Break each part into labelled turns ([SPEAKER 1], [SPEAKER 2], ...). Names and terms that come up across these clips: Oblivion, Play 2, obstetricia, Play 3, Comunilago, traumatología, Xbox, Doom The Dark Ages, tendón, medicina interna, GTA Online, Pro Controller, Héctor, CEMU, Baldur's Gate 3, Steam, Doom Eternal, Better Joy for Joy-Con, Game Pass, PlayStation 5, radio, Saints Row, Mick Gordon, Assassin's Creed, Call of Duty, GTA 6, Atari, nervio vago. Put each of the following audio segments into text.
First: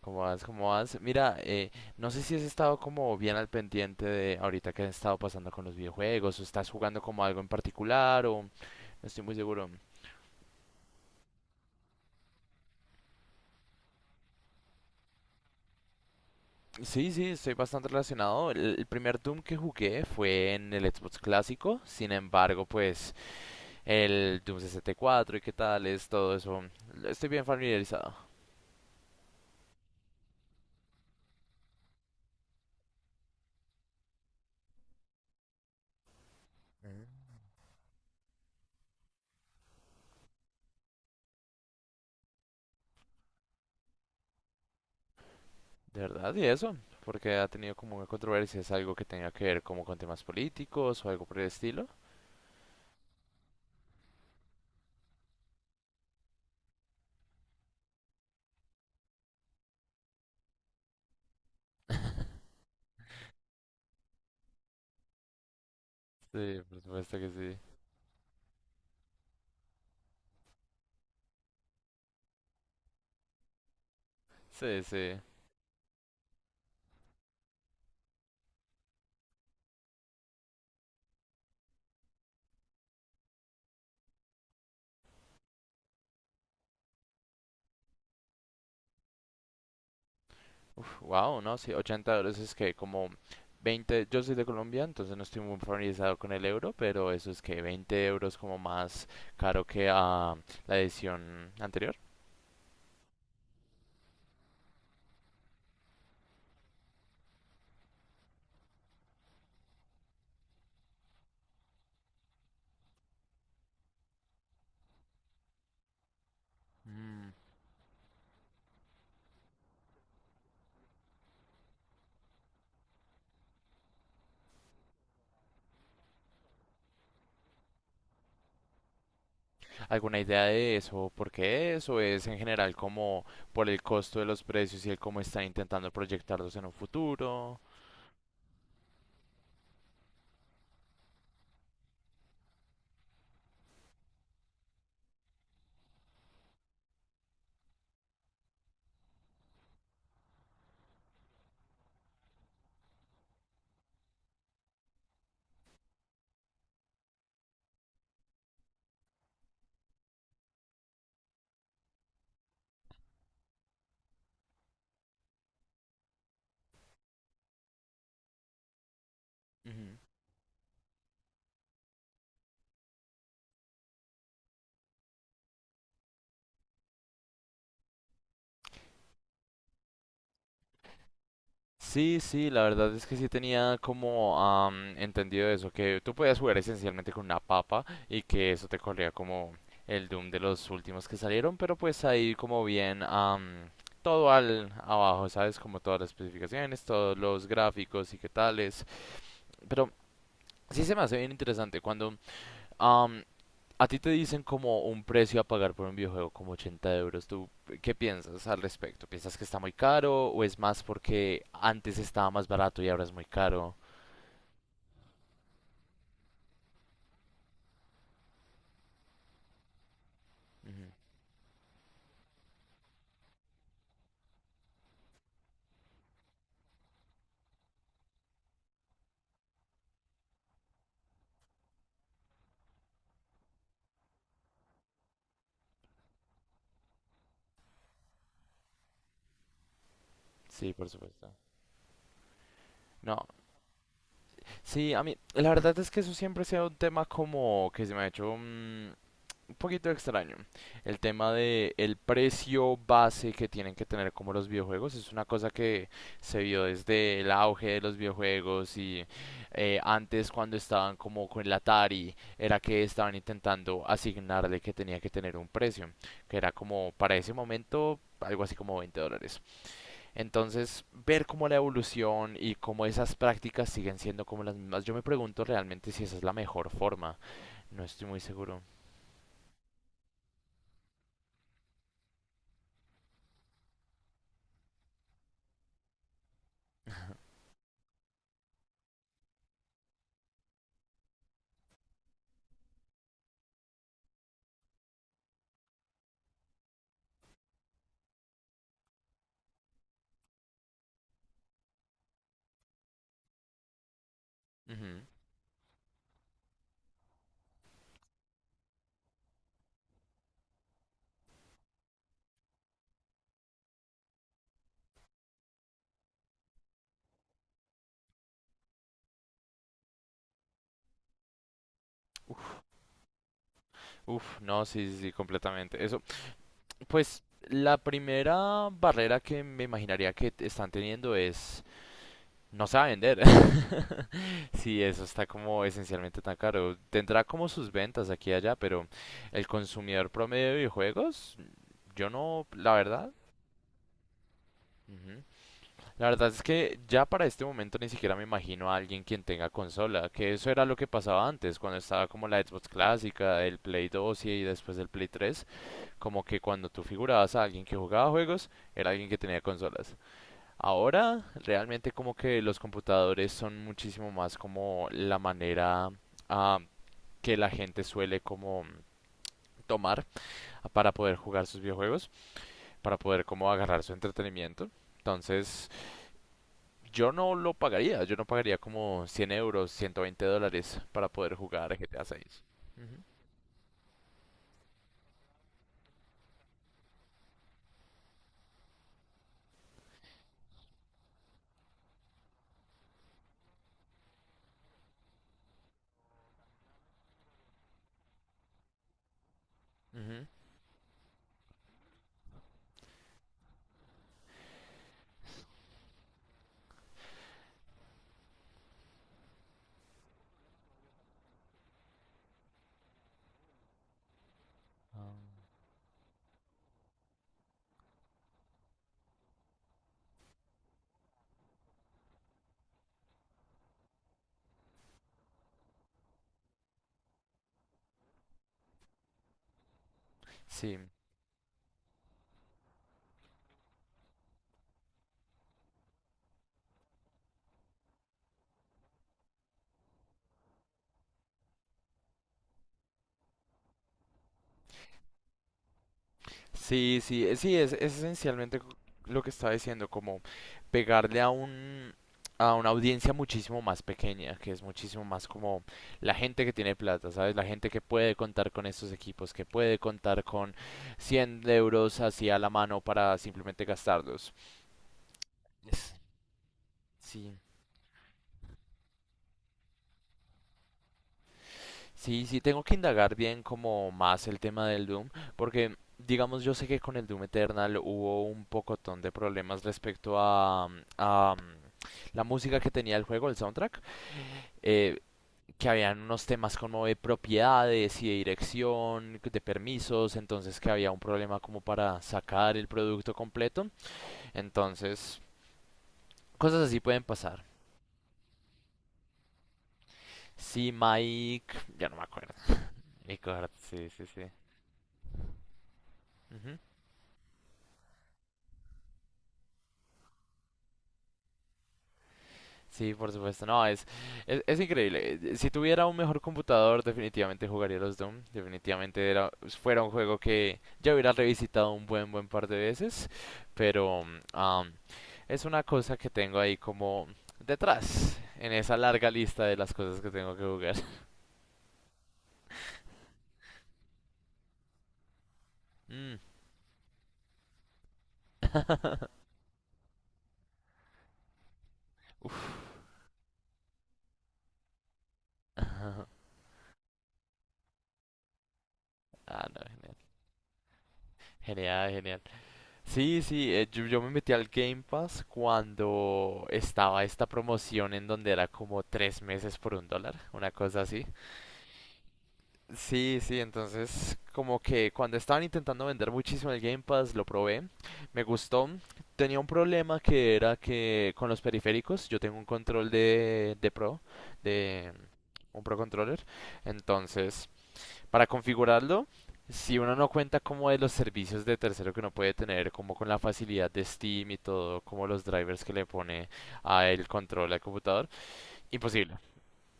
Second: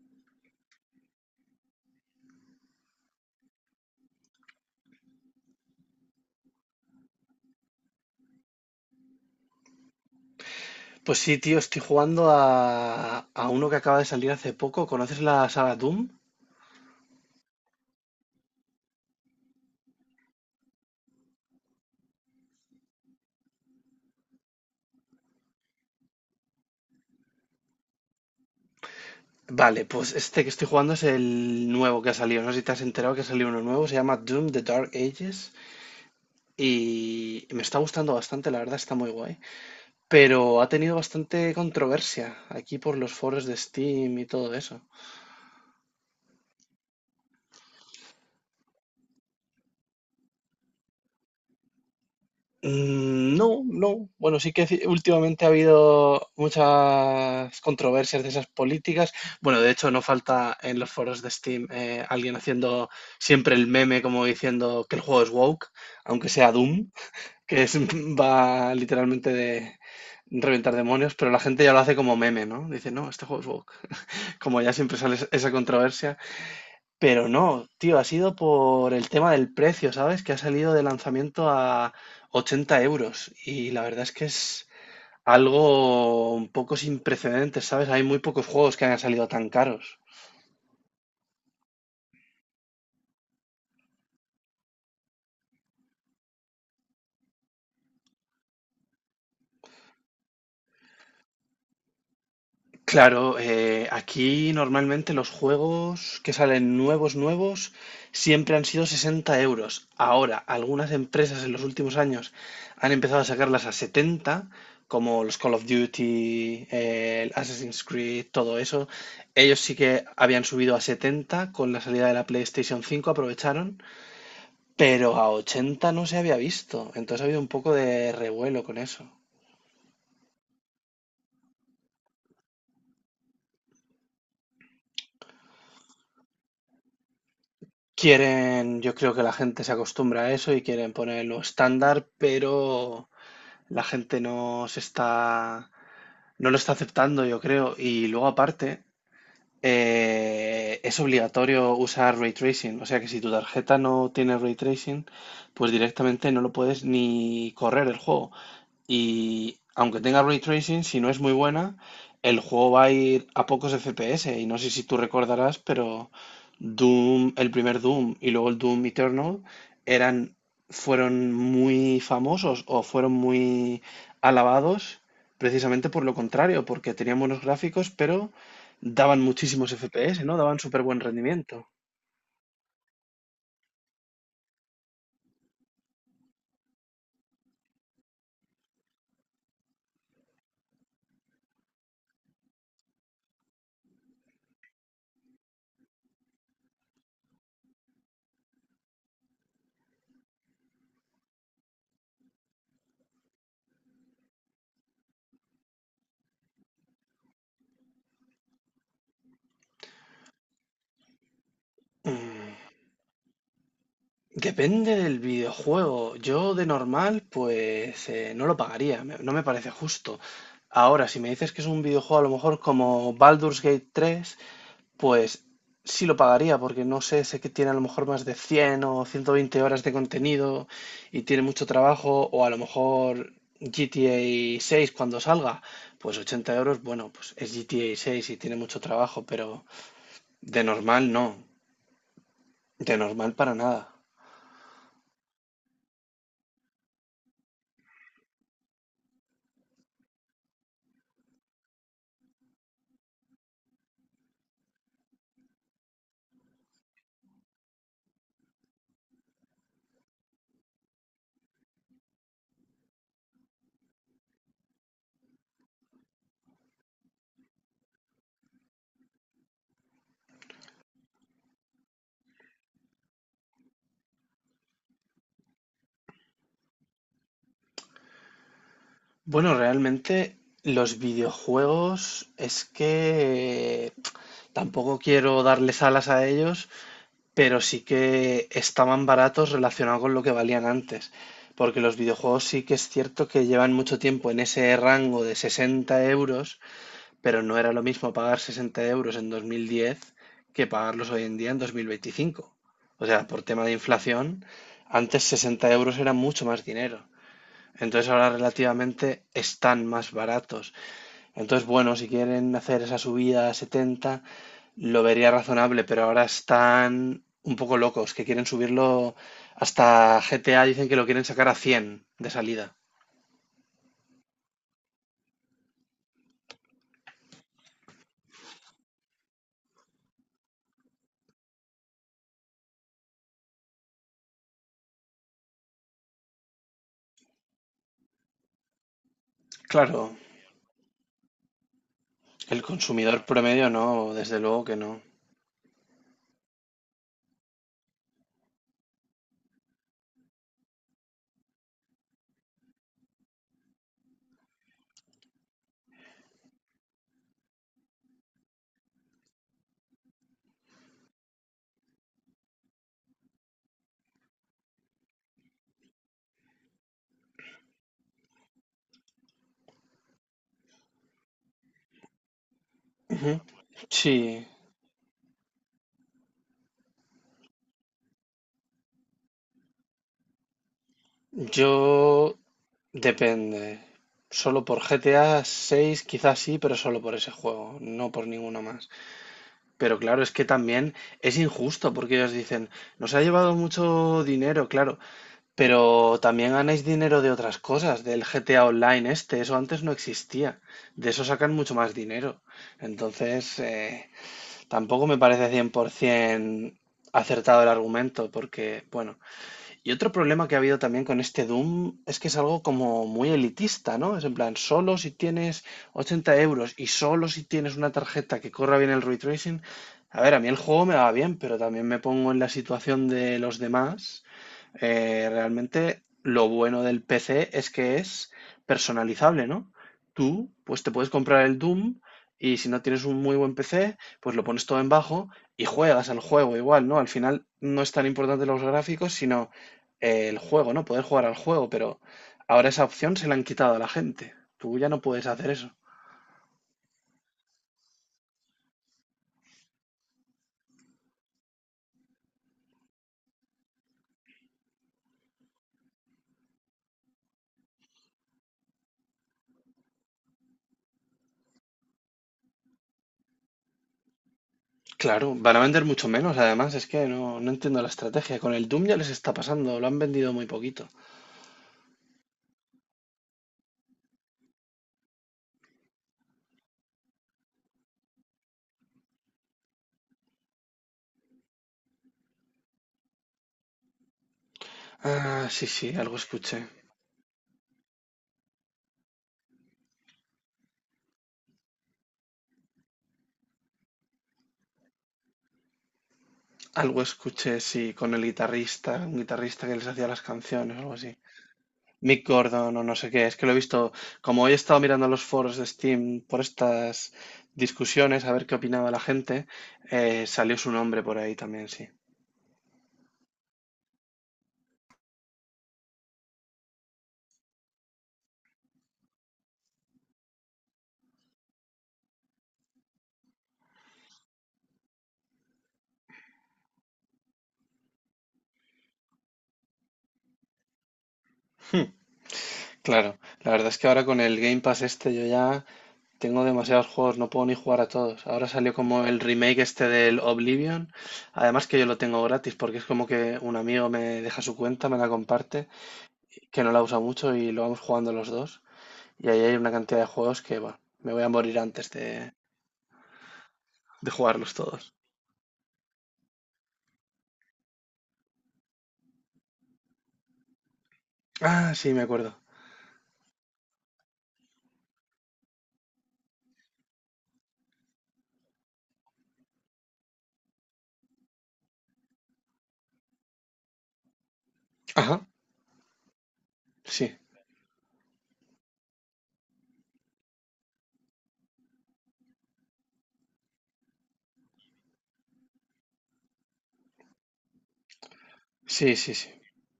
[SPEAKER 1] ¿Cómo vas? ¿Cómo vas? Mira, no sé si has estado como bien al pendiente de ahorita que has estado pasando con los videojuegos, o estás jugando como algo en particular, o no estoy muy seguro.
[SPEAKER 2] Pues sí, tío, estoy jugando a uno que acaba de salir hace poco. ¿Conoces la saga Doom?
[SPEAKER 1] Sí, sí, estoy bastante relacionado. El primer Doom que jugué fue en el Xbox clásico, sin embargo, pues el Doom 64 y cuatro y qué tal es todo eso, estoy bien familiarizado.
[SPEAKER 2] Vale, pues este que estoy jugando es el nuevo que ha salido. No sé si te has enterado que ha salido uno nuevo. Se llama Doom The Dark Ages.
[SPEAKER 1] Mm.
[SPEAKER 2] Y me está gustando bastante, la verdad está muy guay. Pero ha tenido bastante controversia aquí por los foros de Steam y todo eso.
[SPEAKER 1] ¿De verdad? Y eso, porque ha tenido como una controversia? ¿Es algo que tenga que ver como con temas políticos o algo por el estilo?
[SPEAKER 2] Mm, no, no. Bueno, sí que últimamente ha habido muchas controversias de esas políticas. Bueno, de hecho, no falta en los foros de Steam alguien haciendo siempre el meme como diciendo que el juego es woke, aunque sea
[SPEAKER 1] Sí, por
[SPEAKER 2] Doom,
[SPEAKER 1] supuesto que sí.
[SPEAKER 2] que es, va literalmente de reventar demonios, pero la gente ya lo hace como meme, ¿no? Dice, no, este juego es woke. Como ya
[SPEAKER 1] Sí,
[SPEAKER 2] siempre sale
[SPEAKER 1] sí.
[SPEAKER 2] esa controversia, pero no, tío, ha sido por el tema del precio, ¿sabes? Que ha salido de lanzamiento a 80 euros. Y la verdad es que es algo un poco sin precedentes, ¿sabes? Hay muy pocos juegos que hayan salido tan caros.
[SPEAKER 1] Wow, no, sí, $80 es que como 20. Yo soy de Colombia, entonces no estoy muy familiarizado con el euro, pero eso es que 20 euros como más caro que la edición anterior.
[SPEAKER 2] Claro, aquí normalmente los juegos que salen nuevos, nuevos, siempre han sido 60 euros. Ahora, algunas empresas en los últimos años han empezado a sacarlas a 70, como los Call of Duty,
[SPEAKER 1] Mm,
[SPEAKER 2] el Assassin's Creed, todo eso. Ellos sí que habían subido a 70 con la salida de la PlayStation 5, aprovecharon, pero a 80 no se había visto. Entonces ha habido un poco de revuelo con eso.
[SPEAKER 1] ¿alguna idea de eso? ¿Por qué eso es en general como por el costo de los precios y el cómo están intentando proyectarlos en un futuro?
[SPEAKER 2] Quieren, yo creo que la gente se acostumbra a eso y quieren ponerlo estándar, pero la gente no se está, no lo está aceptando, yo creo. Y luego aparte, es obligatorio usar ray tracing, o sea que si tu tarjeta no tiene ray tracing, pues directamente no lo puedes ni correr el juego. Y aunque tenga ray tracing, si no es muy buena, el juego va a ir a pocos FPS. Y no sé si tú recordarás, pero Doom, el primer Doom y luego el Doom Eternal
[SPEAKER 1] Ujú.
[SPEAKER 2] eran, fueron muy famosos o fueron muy alabados precisamente por lo contrario, porque tenían buenos gráficos, pero daban muchísimos FPS, ¿no? Daban súper buen rendimiento.
[SPEAKER 1] Sí, sí, la verdad es que sí tenía como entendido eso, que tú podías jugar esencialmente con una papa y que eso te corría como el Doom de los últimos que salieron, pero pues ahí como bien todo al abajo, ¿sabes? Como todas las especificaciones, todos los gráficos y qué tales. Pero sí se me hace bien interesante cuando am, a ti te dicen como un precio a pagar por un videojuego como 80 euros. ¿Tú qué piensas al respecto? ¿Piensas que está muy caro o es más porque antes estaba más
[SPEAKER 2] Mm.
[SPEAKER 1] barato y ahora es muy caro?
[SPEAKER 2] Depende del videojuego. Yo de normal, pues no lo pagaría, no me parece justo.
[SPEAKER 1] Ujú.
[SPEAKER 2] Ahora, si me dices que es un videojuego a lo mejor como Baldur's Gate tres, pues sí lo pagaría, porque no sé, sé que tiene a lo mejor más de 100 o 120 horas de contenido y tiene mucho trabajo, o a lo mejor GTA 6 cuando salga, pues 80 euros, bueno, pues es GTA 6 y tiene mucho trabajo, pero de
[SPEAKER 1] Sí, por
[SPEAKER 2] normal no,
[SPEAKER 1] supuesto.
[SPEAKER 2] de
[SPEAKER 1] No,
[SPEAKER 2] normal para nada.
[SPEAKER 1] sí, a mí, la verdad es que eso siempre ha sido un tema como que se me ha hecho, poquito extraño. El tema de el precio base que tienen que tener como los videojuegos es una cosa que se vio desde el auge de los videojuegos y antes cuando estaban como con el Atari era que estaban intentando asignarle que tenía que tener un precio, que era como para ese momento algo así como $20. Entonces, ver cómo la evolución y cómo esas prácticas siguen siendo como las mismas, yo me pregunto realmente si esa es la mejor forma. No estoy muy seguro.
[SPEAKER 2] Bueno, realmente los videojuegos es que tampoco quiero darles alas a ellos, pero sí que estaban baratos relacionado con lo que valían antes. Porque los videojuegos sí que es cierto que llevan mucho tiempo en ese rango de 60 euros, pero no era lo mismo pagar 60 euros en 2010 que pagarlos hoy en día en 2025. O sea, por tema de inflación,
[SPEAKER 1] Ujú. Uf,
[SPEAKER 2] antes 60 euros era mucho más dinero. Entonces ahora relativamente están más baratos. Entonces, bueno, si quieren hacer esa subida a 70, lo vería razonable, pero ahora están un poco locos, que quieren subirlo hasta GTA, dicen que lo quieren sacar a 100 de salida.
[SPEAKER 1] uf, no, sí, sí, sí, completamente. Eso, pues la primera barrera que me imaginaría que están teniendo es no sabe vender. Sí, eso está como esencialmente tan caro. Tendrá como sus ventas aquí y allá, pero el consumidor
[SPEAKER 2] Claro,
[SPEAKER 1] promedio de videojuegos, yo no,
[SPEAKER 2] el
[SPEAKER 1] la verdad.
[SPEAKER 2] consumidor promedio no, desde luego que no.
[SPEAKER 1] Ujú. La verdad es que ya para este momento ni siquiera me imagino a alguien quien tenga consola, que eso era lo que pasaba antes, cuando estaba como la Xbox clásica, el Play 2 y después el Play 3. Como que cuando tú figurabas a alguien que jugaba juegos, era alguien que tenía consolas. Ahora, realmente como que los computadores son muchísimo más como la manera ah, que la gente suele como tomar para poder jugar sus videojuegos, para poder
[SPEAKER 2] Ujú.
[SPEAKER 1] como agarrar su
[SPEAKER 2] Sí,
[SPEAKER 1] entretenimiento. Entonces, yo no lo pagaría, yo no pagaría como 100 euros, $120 para poder jugar GTA
[SPEAKER 2] yo
[SPEAKER 1] 6. Ujú,
[SPEAKER 2] depende. Solo por GTA 6 quizás sí, pero solo por ese juego, no por ninguno más. Pero claro, es que también es injusto porque ellos dicen, nos ha llevado mucho dinero, claro, pero también ganáis dinero de otras cosas, del GTA Online este, eso antes no
[SPEAKER 1] ujú.
[SPEAKER 2] existía, de eso sacan mucho más dinero. Entonces, tampoco me parece 100% acertado el argumento porque, bueno, y otro problema que ha habido también con este Doom es que es algo como muy elitista, ¿no? Es en plan, solo si tienes 80 euros y solo si tienes una tarjeta que corra bien el ray tracing. A ver, a mí el juego me va bien, pero también me pongo en la situación de los demás. Realmente lo bueno del PC es que es personalizable, ¿no? Tú,
[SPEAKER 1] Sí,
[SPEAKER 2] pues te puedes comprar el Doom y si no tienes un muy buen PC, pues lo pones todo en bajo y juegas al juego igual, ¿no? Al final no es tan importante los gráficos, sino el juego, ¿no? Poder jugar al juego, pero ahora esa opción se la han quitado a la gente. Tú ya no puedes hacer eso.
[SPEAKER 1] sí, sí, sí, es esencialmente lo que estaba diciendo, como pegarle a un a una audiencia muchísimo más pequeña, que es muchísimo más como la gente que tiene plata, ¿sabes? La gente que puede contar con estos equipos, que puede contar con 100 euros así a la mano para simplemente gastarlos.
[SPEAKER 2] Claro, van a vender
[SPEAKER 1] Es-
[SPEAKER 2] mucho menos, además, es que
[SPEAKER 1] Sí,
[SPEAKER 2] no, no entiendo la estrategia. Con el Doom ya les está pasando, lo han vendido muy poquito.
[SPEAKER 1] sí, sí, tengo que indagar bien como más el tema del Doom, porque digamos yo sé que con el Doom Eternal hubo un pocotón de problemas respecto a la música que tenía el juego, el soundtrack, eh,
[SPEAKER 2] Ah, sí,
[SPEAKER 1] que
[SPEAKER 2] sí,
[SPEAKER 1] habían
[SPEAKER 2] algo
[SPEAKER 1] unos temas
[SPEAKER 2] escuché.
[SPEAKER 1] como de propiedades y de dirección, de permisos, entonces que había un problema como para sacar el producto completo, entonces cosas así
[SPEAKER 2] Algo
[SPEAKER 1] pueden pasar.
[SPEAKER 2] escuché, sí, con el guitarrista, un guitarrista que les hacía las
[SPEAKER 1] Sí,
[SPEAKER 2] canciones o algo así.
[SPEAKER 1] Mike, ya no me
[SPEAKER 2] Mick
[SPEAKER 1] acuerdo.
[SPEAKER 2] Gordon o no sé qué, es que
[SPEAKER 1] Nicard,
[SPEAKER 2] lo he
[SPEAKER 1] sí,
[SPEAKER 2] visto,
[SPEAKER 1] sí, sí.
[SPEAKER 2] como hoy he estado mirando los foros de Steam por
[SPEAKER 1] Ujú.
[SPEAKER 2] estas discusiones, a ver qué opinaba la gente, salió su nombre por ahí también, sí.
[SPEAKER 1] Sí, por supuesto. No, es increíble. Si tuviera un mejor computador, definitivamente jugaría los Doom. Definitivamente era, fuera un juego que ya hubiera revisitado un buen, buen par de veces. Pero am, es una cosa que tengo ahí como detrás, en esa larga lista de las cosas que tengo que jugar.
[SPEAKER 2] Hmm, claro, la verdad es que ahora con el Game Pass este yo ya
[SPEAKER 1] Mm.
[SPEAKER 2] tengo demasiados juegos, no puedo ni jugar a todos. Ahora salió como el remake este del Oblivion, además que yo lo tengo gratis
[SPEAKER 1] Uf.
[SPEAKER 2] porque es como que un amigo me deja su cuenta, me la comparte que no la usa mucho y lo vamos jugando los dos. Y ahí
[SPEAKER 1] Ah,
[SPEAKER 2] hay
[SPEAKER 1] no,
[SPEAKER 2] una
[SPEAKER 1] genial.
[SPEAKER 2] cantidad de juegos que, bueno, me voy a morir
[SPEAKER 1] Genial,
[SPEAKER 2] antes
[SPEAKER 1] genial. Sí, sí, yo me
[SPEAKER 2] de
[SPEAKER 1] metí al
[SPEAKER 2] jugarlos
[SPEAKER 1] Game
[SPEAKER 2] todos.
[SPEAKER 1] Pass cuando estaba esta promoción en donde era como 3 meses por un dólar, una cosa así.
[SPEAKER 2] Ah, sí, me acuerdo.
[SPEAKER 1] Sí, sí, entonces como que cuando estaban intentando vender muchísimo el Game Pass lo probé, me gustó. Tenía un problema que era que con los periféricos, yo tengo un control de Pro, de
[SPEAKER 2] Ajá,
[SPEAKER 1] un Pro Controller,
[SPEAKER 2] sí,
[SPEAKER 1] entonces... Para configurarlo, si uno no cuenta como de los servicios de tercero que uno puede tener, como con la facilidad de Steam y todo, como los drivers que le pone a el control al computador,
[SPEAKER 2] sí,
[SPEAKER 1] imposible,
[SPEAKER 2] sí, sí.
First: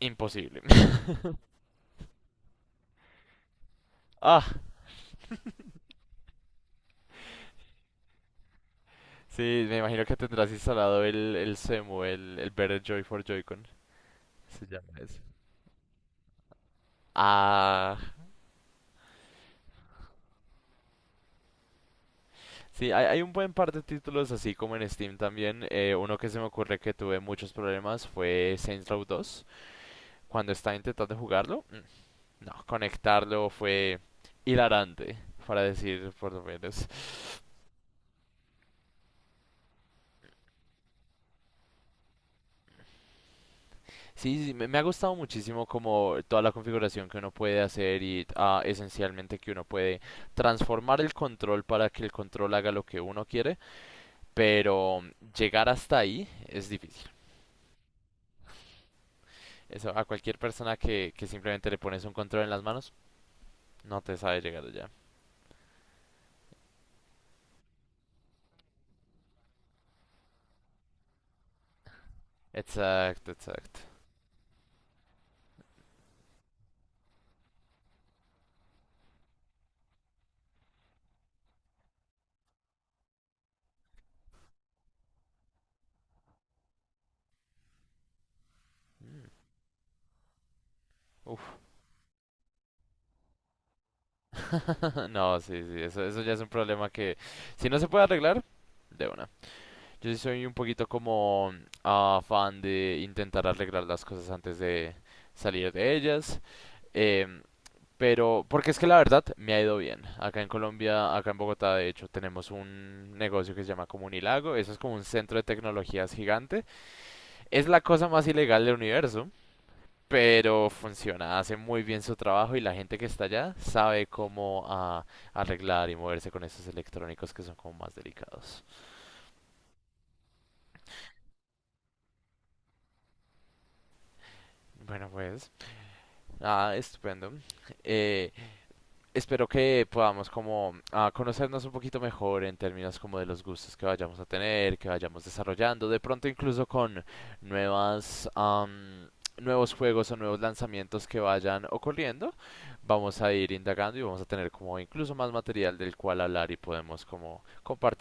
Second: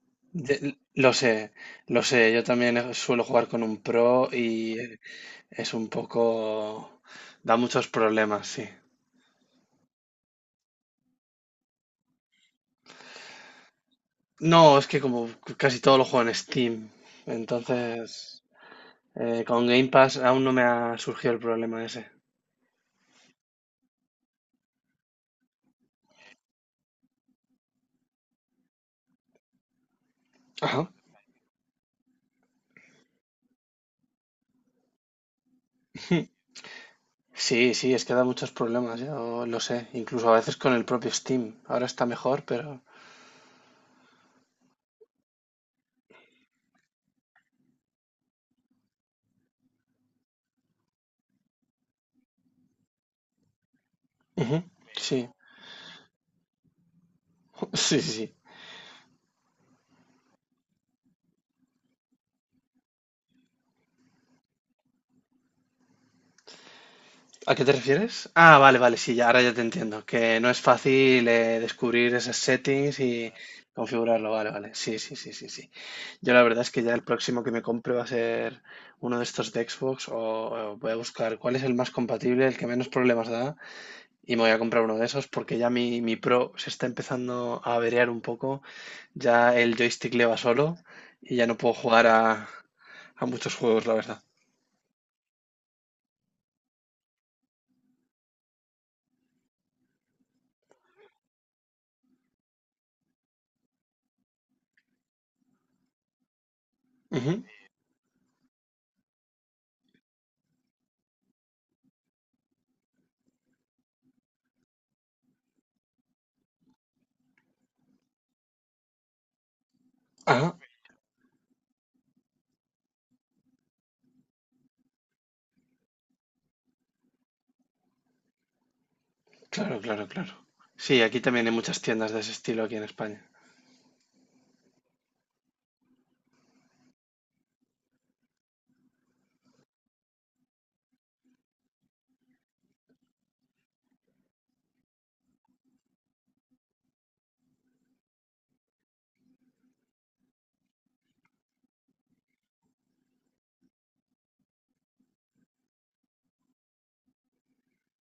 [SPEAKER 1] imposible.
[SPEAKER 2] De- lo sé, lo sé. Yo también suelo jugar con un pro
[SPEAKER 1] Ah,
[SPEAKER 2] y es un poco... da muchos problemas, sí.
[SPEAKER 1] sí, me imagino que tendrás instalado el CEMU, el Better Joy for Joy-Con,
[SPEAKER 2] No,
[SPEAKER 1] se
[SPEAKER 2] es
[SPEAKER 1] llama
[SPEAKER 2] que
[SPEAKER 1] eso.
[SPEAKER 2] como casi todo lo juego en Steam,
[SPEAKER 1] Ah,
[SPEAKER 2] entonces con Game Pass aún no me ha surgido el problema ese.
[SPEAKER 1] sí, hay un buen par de títulos así como en Steam también. Uno que se me ocurre que tuve muchos problemas fue Saints Row 2. Cuando estaba
[SPEAKER 2] Ajá.
[SPEAKER 1] intentando jugarlo, no, conectarlo fue hilarante, para decir por lo menos.
[SPEAKER 2] Sí, sí, es que da muchos problemas, yo lo sé, incluso a veces con el propio Steam. Ahora está mejor, pero...
[SPEAKER 1] Sí, sí, sí, me ha gustado muchísimo como toda la configuración que uno puede hacer y esencialmente que uno puede transformar el control para que el control haga lo que uno quiere,
[SPEAKER 2] Ujú,
[SPEAKER 1] pero
[SPEAKER 2] sí,
[SPEAKER 1] llegar hasta ahí es difícil.
[SPEAKER 2] sí, sí, sí.
[SPEAKER 1] Eso a cualquier persona que simplemente le pones un control en las manos, no te sabe llegar allá.
[SPEAKER 2] ¿A qué te refieres? Ah, vale, vale, sí, ya, ahora ya te entiendo, que no es fácil descubrir esos settings
[SPEAKER 1] Exacto,
[SPEAKER 2] y
[SPEAKER 1] exacto.
[SPEAKER 2] configurarlo, vale, vale, sí, sí, sí, sí, sí. Yo la verdad es que ya el próximo que me compre va a ser uno de estos de Xbox o voy a buscar cuál es el más compatible, el que menos problemas da. Y me voy a comprar uno de esos porque ya mi Pro se está empezando a averiar un poco.
[SPEAKER 1] Mm.
[SPEAKER 2] Ya el joystick le va solo y ya no
[SPEAKER 1] Uf.
[SPEAKER 2] puedo jugar a muchos juegos, la verdad.
[SPEAKER 1] No, sí, sí, eso ya es un problema que si no se puede arreglar, de una. Yo sí soy un poquito como fan de intentar arreglar las cosas antes de salir de ellas. em,
[SPEAKER 2] Ujú.
[SPEAKER 1] pero, porque es que la verdad me ha ido bien. Acá en Colombia, acá en Bogotá, de hecho, tenemos un negocio que se llama Comunilago. Eso es como un centro de tecnologías gigante. Es la cosa más ilegal del universo,
[SPEAKER 2] Ah,
[SPEAKER 1] pero funciona, hace muy bien su trabajo y la gente que está allá sabe cómo arreglar y moverse con esos electrónicos que son como más delicados.
[SPEAKER 2] claro, claro, claro. Sí, aquí también hay muchas tiendas de ese estilo aquí en España.
[SPEAKER 1] Bueno, pues, ah, estupendo. Eh, espero que podamos como conocernos un poquito mejor en términos como de los gustos que vayamos a tener, que vayamos desarrollando, de pronto incluso con nuevas am, nuevos juegos o nuevos lanzamientos que vayan ocurriendo, vamos a ir indagando y vamos a tener como incluso más material del cual hablar y podemos como compartir